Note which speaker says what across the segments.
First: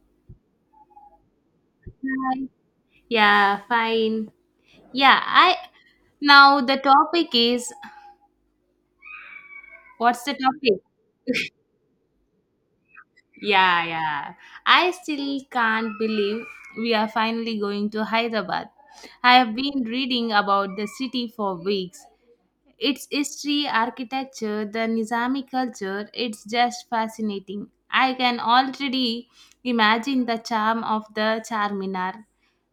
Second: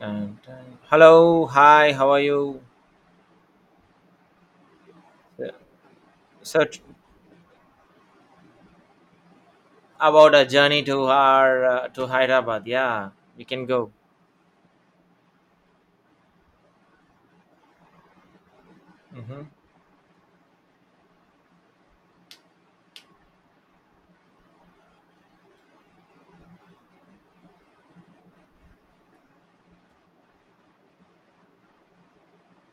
Speaker 1: Dun, dun. Hello, hi, how are
Speaker 2: Hi.
Speaker 1: you?
Speaker 2: Yeah, fine. Yeah,
Speaker 1: Yeah.
Speaker 2: I now
Speaker 1: So
Speaker 2: the
Speaker 1: t-
Speaker 2: topic is what's the
Speaker 1: about a
Speaker 2: topic?
Speaker 1: journey to our to Hyderabad. Yeah, we can
Speaker 2: Yeah,
Speaker 1: go.
Speaker 2: yeah. I still can't believe we are finally going to Hyderabad. I
Speaker 1: Hmm.
Speaker 2: have been reading about the city for weeks. Its history, architecture, the Nizami culture, it's just fascinating. I can already imagine the charm of the Charminar,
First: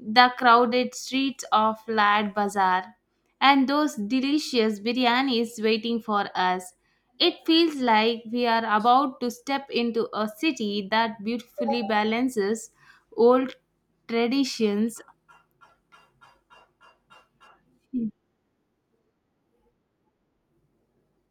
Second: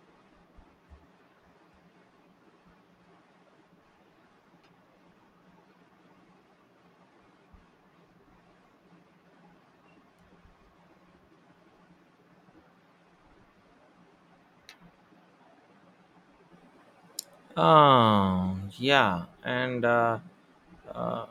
Speaker 2: the crowded streets of Lad Bazaar, and those delicious biryanis waiting for us. It feels like we are about to step into a city that beautifully balances old traditions
Speaker 1: Oh, yeah, and uh,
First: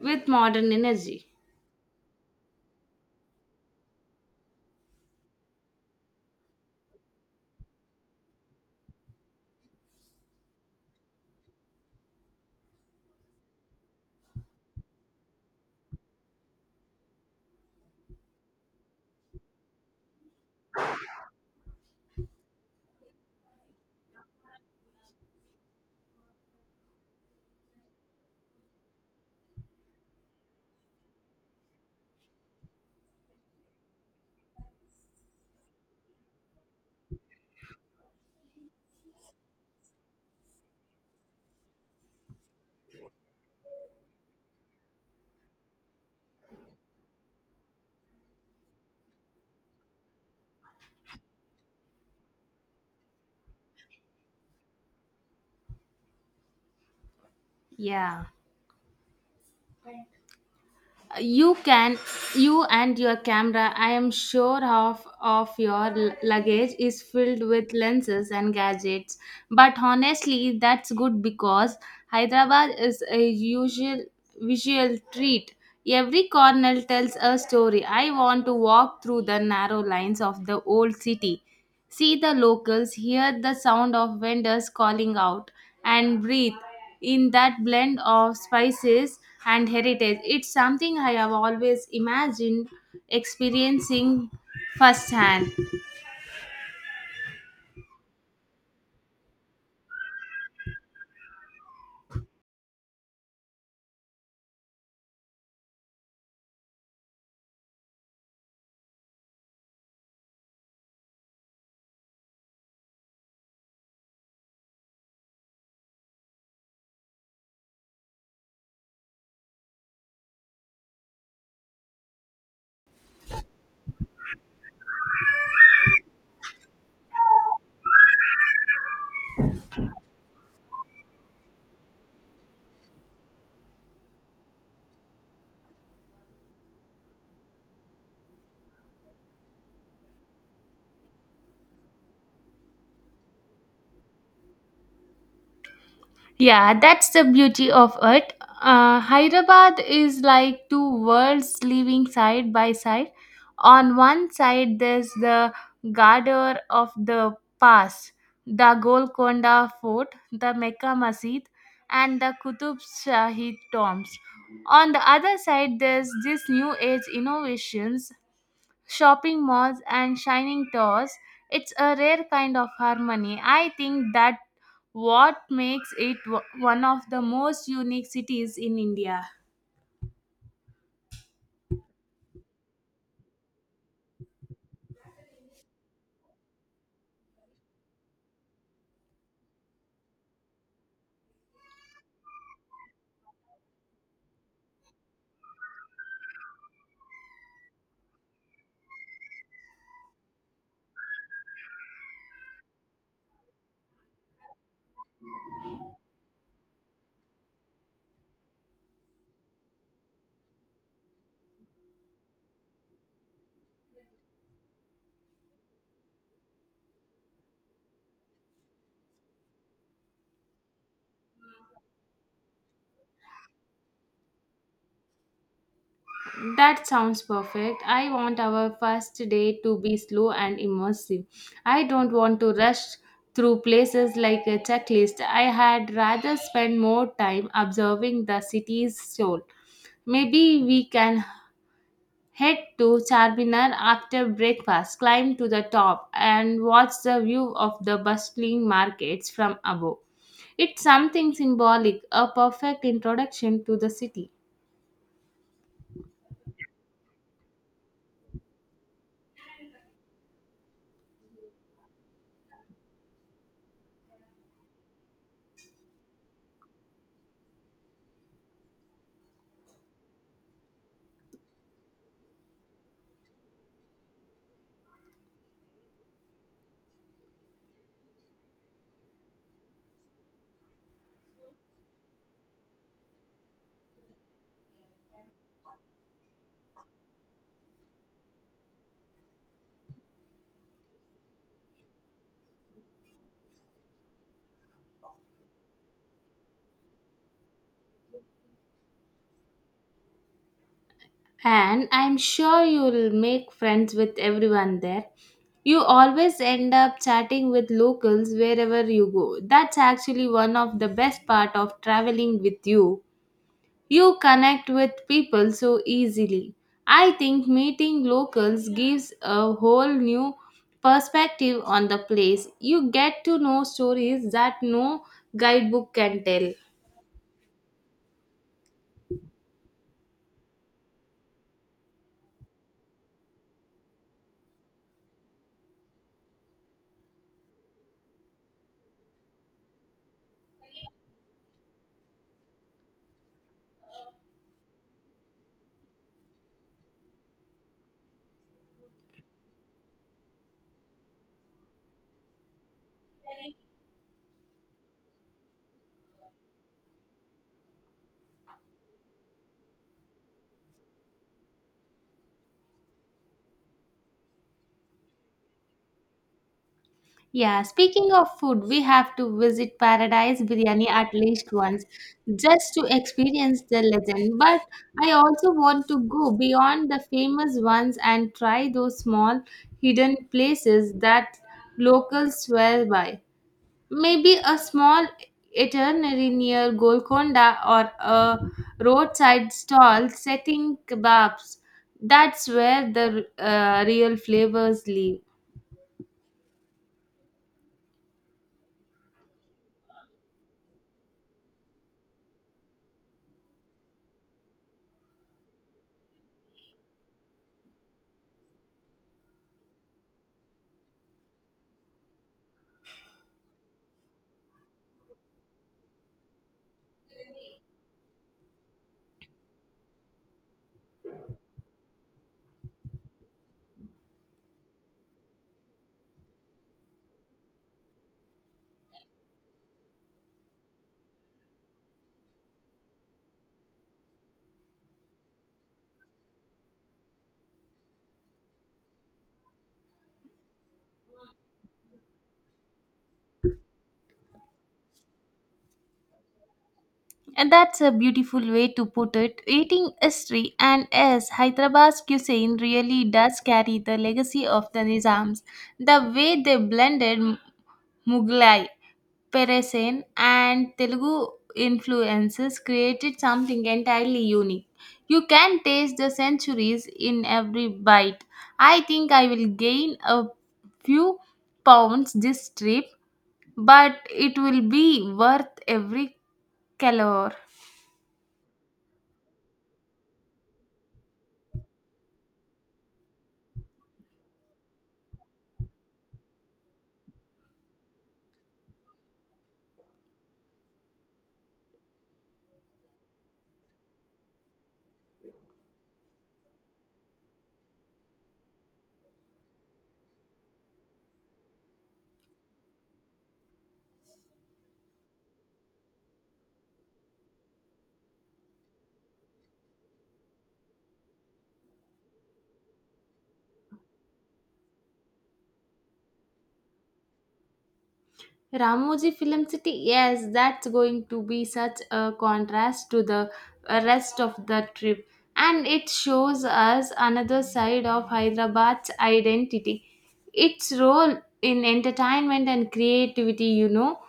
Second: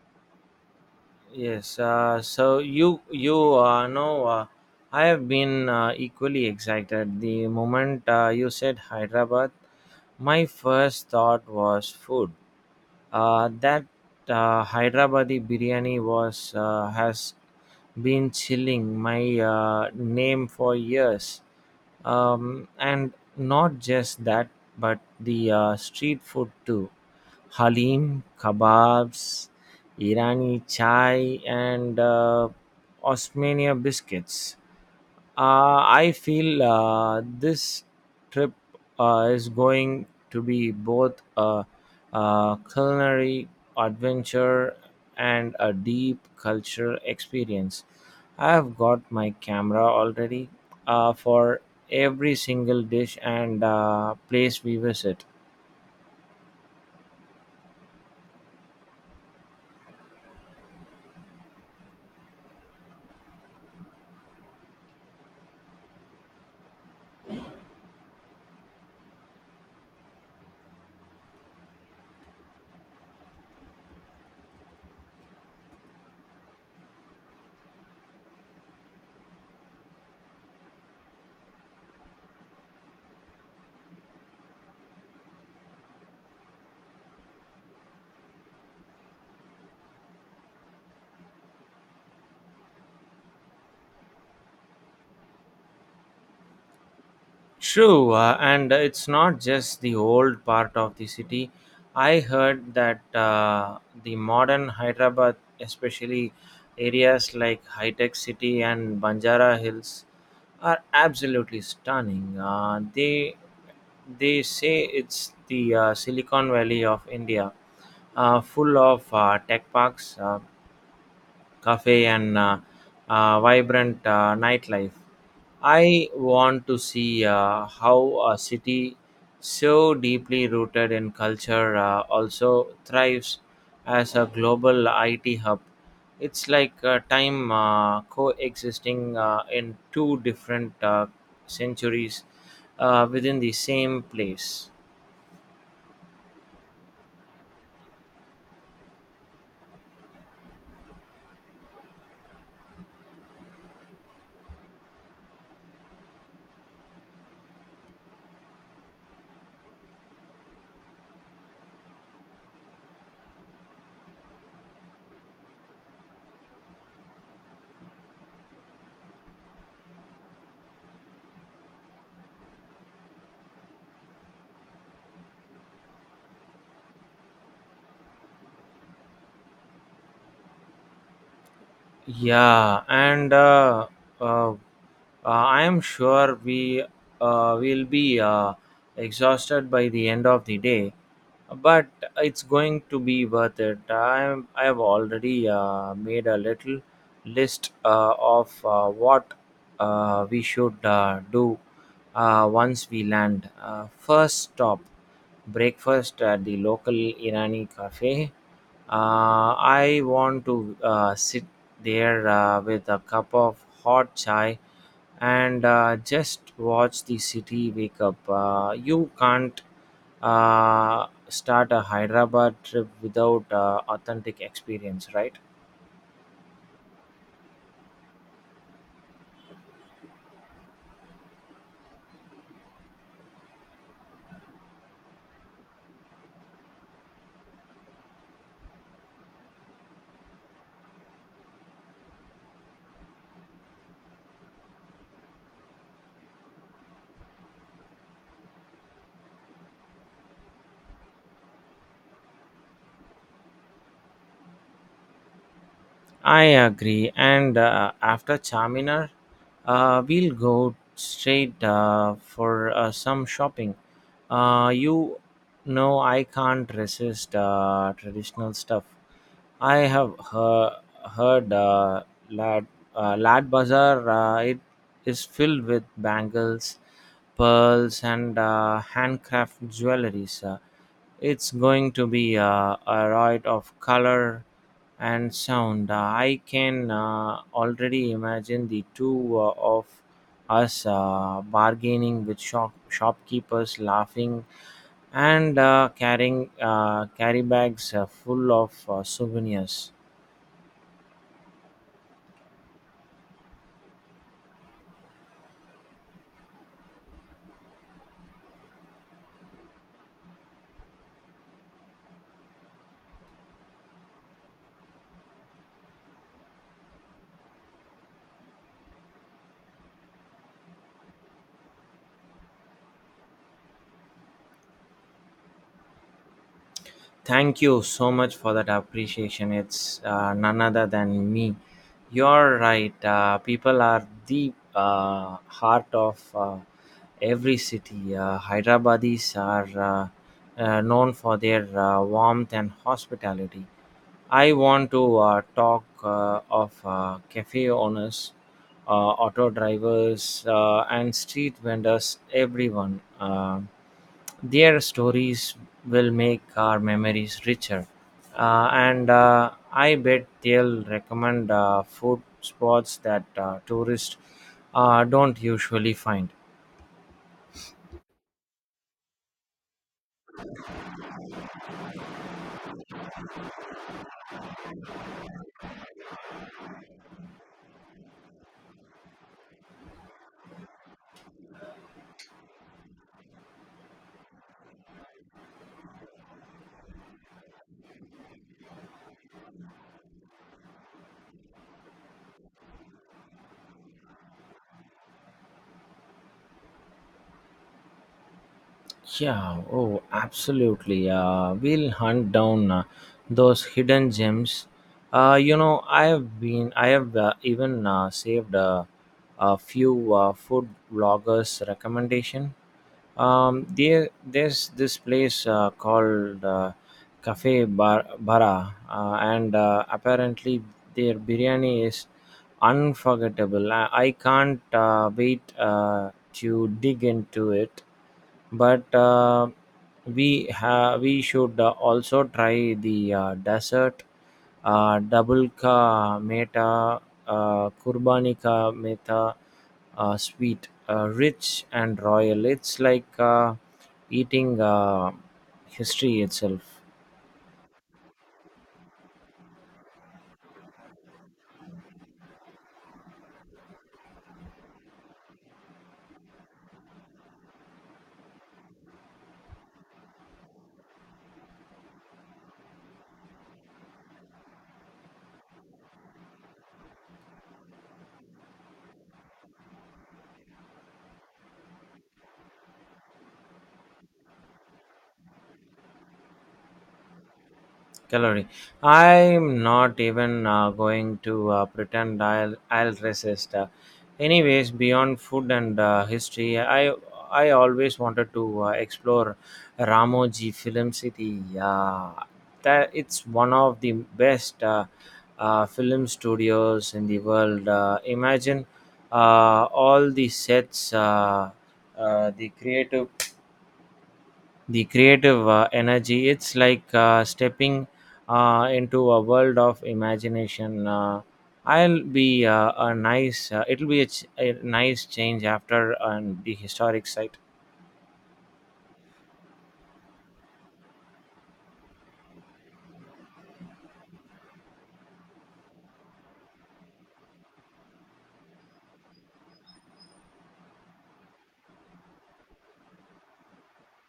Speaker 2: with modern energy.
Speaker 1: yes. I have been equally excited. The moment you said Hyderabad, my first thought was food. That Hyderabadi biryani was has been chilling my name for years, and not just that, but the street food too. Halim, kebabs, Irani chai, and Osmania biscuits. I feel this trip is going to be both a culinary adventure and a deep cultural experience. I have got my camera already for every single dish and place we visit.
Speaker 2: Yeah, you can. You and your camera, I am sure half of your luggage is filled with lenses and gadgets, but honestly that's good because Hyderabad is a usual visual treat. Every corner tells a story. I want to walk through the narrow lines of the old city. See the locals, hear the sound of vendors calling out, and breathe in that blend of spices and heritage. It's something I have always imagined experiencing firsthand.
Speaker 1: True, and it's not just the old part of the city. I heard that the modern Hyderabad, especially areas like High Tech City and Banjara Hills are absolutely stunning. They say it's the Silicon Valley of India, full of tech parks, cafe, and vibrant nightlife. I want to see how a city so deeply rooted in culture also thrives as a global IT hub. It's like time coexisting in two different centuries within the same place.
Speaker 2: Yeah, that's the beauty of it. Hyderabad is like two worlds living side by side. On one side, there's the Gardner of the Pass, the Golconda Fort, the Mecca Masjid, and the Qutub Shahid tombs. On the other side, there's this new age innovations, shopping malls and shining towers. It's a rare kind of harmony. I think that what makes it one of the most unique cities in India.
Speaker 1: Yeah, and uh, I am sure we will be exhausted by the end of the day, but it's going to be worth it. I have already made a little list of what we should do once we land. First stop, breakfast at the local Irani cafe. I want to sit there with a cup of hot chai and just watch the city wake up. You can't start a Hyderabad trip without authentic experience, right?
Speaker 2: That sounds perfect. I want our first day to be slow and immersive. I don't want to rush through places like a checklist. I had rather spend more time observing the city's soul. Maybe we can head to Charminar after breakfast, climb to the top, and watch the view of the bustling markets from above. It's something symbolic, a perfect introduction to the city.
Speaker 1: I agree. And after Charminar, we'll go straight for some shopping. You know, I can't resist traditional stuff. I have heard Lad, Lad Bazaar. It is filled with bangles, pearls, and handcraft jewelries. It's going to be a riot of color and sound. I can already imagine the two of us bargaining with shopkeepers, laughing and carry bags full of souvenirs.
Speaker 2: And I'm sure you'll make friends with everyone there. You always end up chatting with locals wherever you go. That's actually one of the best part of traveling with you. You connect with people so easily. I think meeting locals gives a whole new perspective on the place. You get to know stories that no guidebook can tell.
Speaker 1: Thank you so much for that appreciation. It's none other than me. You're right. People are the heart of every city. Hyderabadis are known for their warmth and hospitality. I want to talk of cafe owners, auto drivers, and street vendors, everyone. Their stories will make our memories richer. And I bet they'll recommend food spots that tourists don't usually find.
Speaker 2: Yeah, speaking of food, we have to visit Paradise Biryani at least once, just to experience the legend. But I also want to go beyond the famous ones and try those small hidden places that locals swear by. Maybe a small itinerary near Golconda or a roadside stall setting kebabs. That's where the real flavors live.
Speaker 1: Yeah, oh, absolutely. We'll hunt down those hidden gems. I have even saved a few food bloggers' recommendation. There's this place called Cafe Bara, and apparently their biryani is unforgettable. I can't wait to dig into it, but we should also try the dessert, double ka meta, kurbani meta, sweet, rich and royal. It's like eating history itself.
Speaker 2: And that's a beautiful way to put it. Eating history, and as Hyderabad's cuisine really does carry the legacy of the Nizams, the way they blended Mughlai, Peresin and Telugu influences created something entirely unique. You can taste the centuries in every bite. I think I will gain a few pounds this trip, but it will be worth every calorie.
Speaker 1: Calorie, I'm not even going to pretend I'll resist anyways. Beyond food and history, i I always wanted to explore Ramoji Film City. Uh, that it's one of the best film studios in the world. Uh, imagine all the sets, uh, the creative the creative energy. It's like stepping into a world of imagination. I'll be a nice. It'll be a nice change after the historic site.
Speaker 2: Ramoji Film City, yes, that's going to be such a contrast to the rest of the trip. And it shows us another side of Hyderabad's identity. Its role in entertainment and creativity, you know.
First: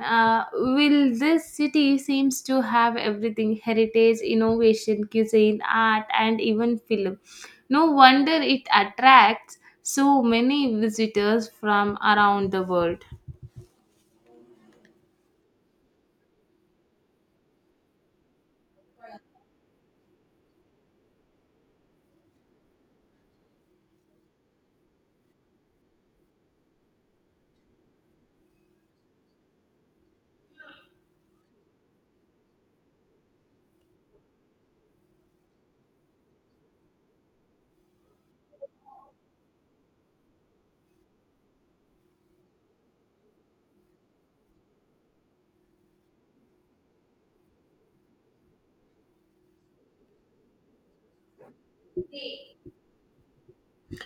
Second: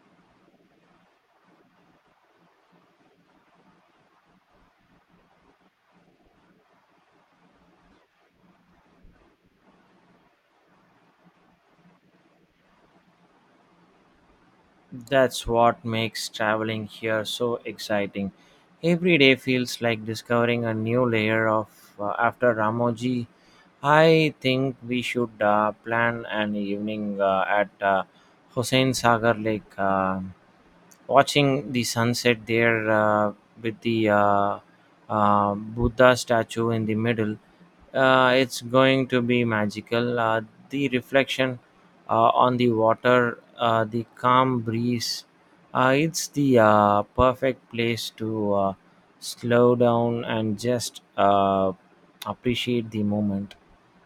Speaker 2: Will this city seems to have everything: heritage, innovation, cuisine, art, and even film. No wonder it attracts so many visitors from around the world.
Speaker 1: That's what makes traveling here so exciting. Every day feels like discovering a new layer of after Ramoji. I think we should plan an evening at Hussein Sagar Lake. Watching the sunset there with the Buddha statue in the middle. It's going to be magical. The reflection on the water, the calm breeze. It's the perfect place to slow down and just appreciate the moment.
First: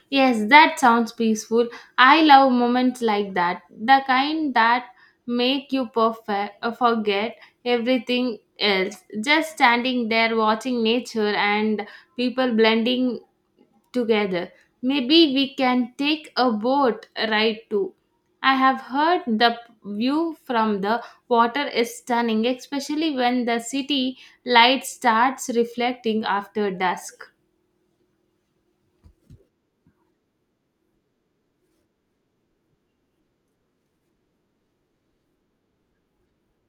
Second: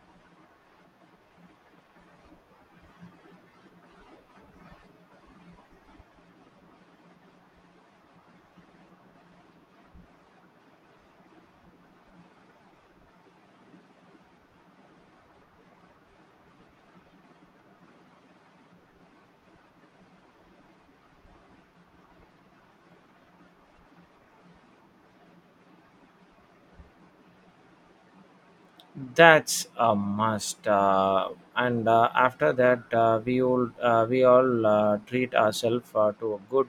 Speaker 2: Yes, that sounds peaceful. I love moments like that. The kind that make you perfect, forget everything else. Just standing there watching nature and people blending together. Maybe we can take a boat ride too. I have heard the view from the water is stunning, especially when the city light starts reflecting after dusk.
Speaker 1: That's a must. And after that, we all treat ourselves to a good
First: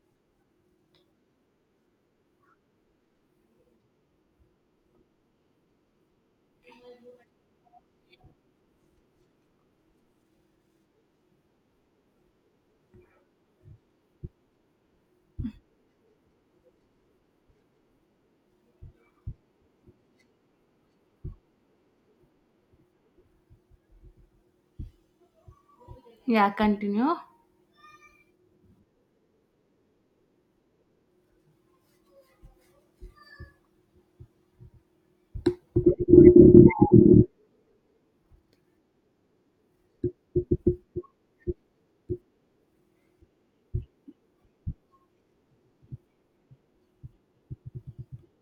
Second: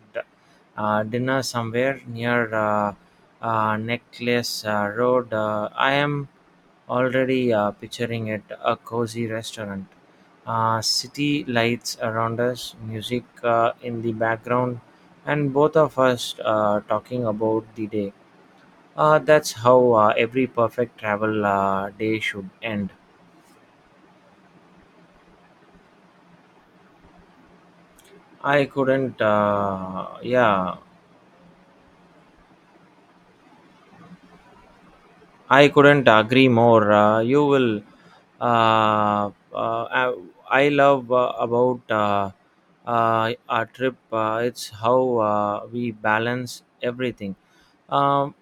Speaker 1: dinner somewhere near Necklace Road. I am already picturing it, a cozy restaurant. City lights around us, music in the background, and both of us talking about the day. That's how every perfect travel day should end.
Speaker 2: Yeah, continue.
Speaker 1: I couldn't, uh, yeah, I couldn't agree more. You will, uh, uh, I I love about our trip. It's how we balance everything. Um,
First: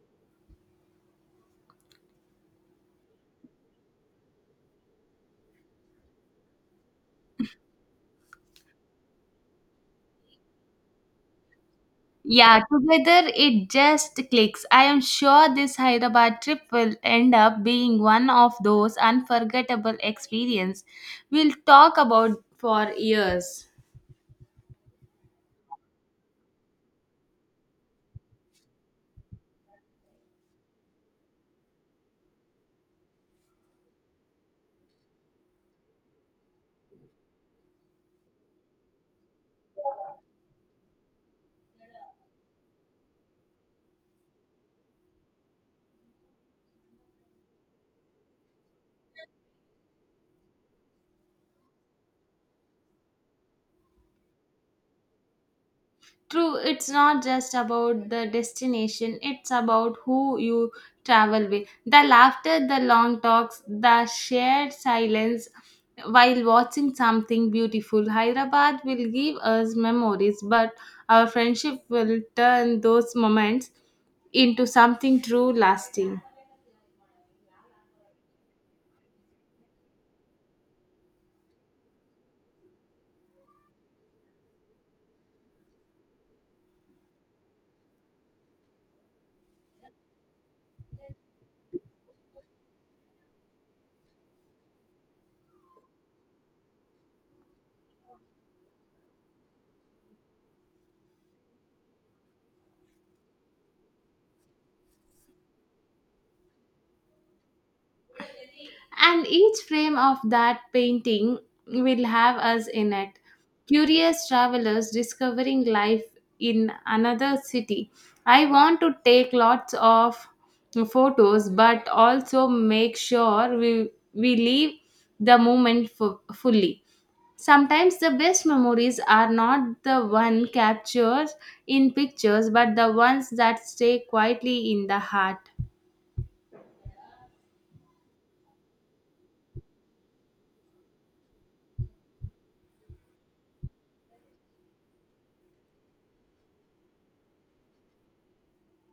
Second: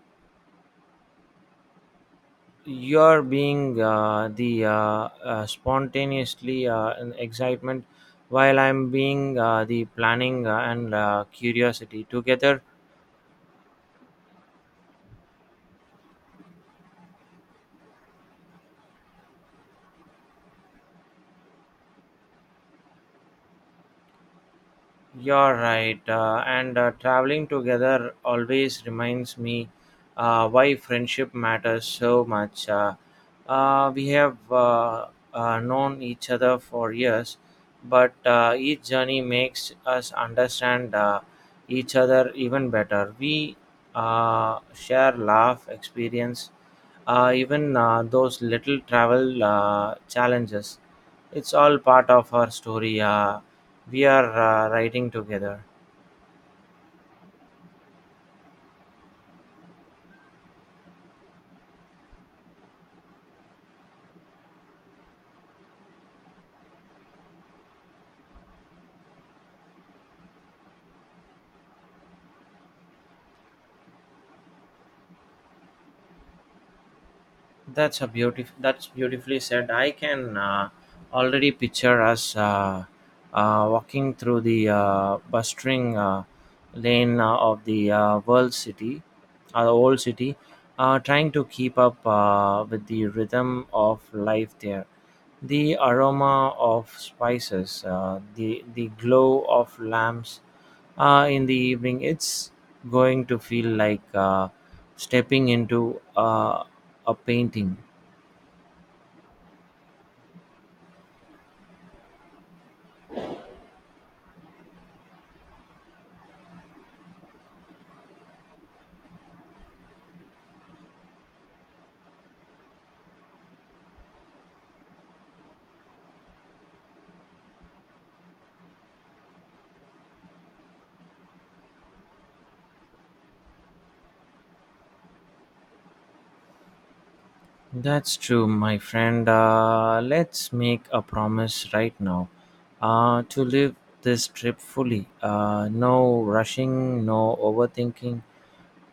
Speaker 1: you're being the spontaneously in excitement, while I'm being the planning and curiosity
Speaker 2: Yeah,
Speaker 1: together.
Speaker 2: together it just clicks. I am sure this Hyderabad trip will end up being one of those unforgettable experiences we'll talk about for years.
Speaker 1: You're right. And traveling together always reminds me why friendship matters so much. We have known each other for years, but each journey makes us understand each other even better. We share laugh, experience, even those little travel challenges. It's all part of our story. We are writing together.
Speaker 2: True, it's not just about the destination, it's about who you travel with. The laughter, the long talks, the shared silence while watching something beautiful. Hyderabad will give us memories, but our friendship will turn those moments into something true lasting.
Speaker 1: That's a beautiful. That's beautifully said. I can already picture us walking through the bustling lane of the the old city, trying to keep up with the rhythm of life there. The aroma of spices, the glow of lamps in the evening, it's going to feel like stepping into a painting.
Speaker 2: And each frame of that painting will have us in it. Curious travelers discovering life in another city. I want to take lots of photos, but also make sure we leave the moment fully. Sometimes the best memories are not the one captured in pictures, but the ones that stay quietly in the heart.
Speaker 1: That's true, my friend. Let's make a promise right now to live this trip fully. No rushing, no overthinking,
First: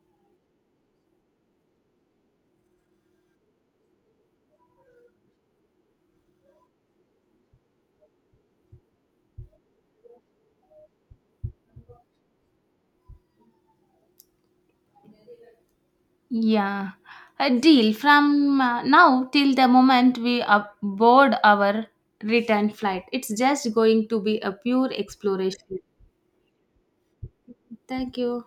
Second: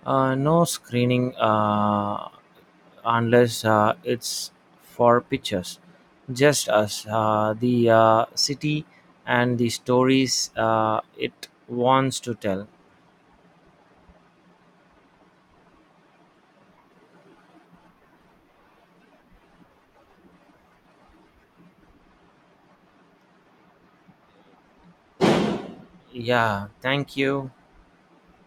Speaker 1: no screening unless it's for pictures. Just us, the city, and the stories it wants to tell.
Speaker 2: Yeah, a deal from now till the moment we board our return flight. It's just going to be a pure exploration.
Speaker 1: Yeah, thank you.
Speaker 2: Thank you.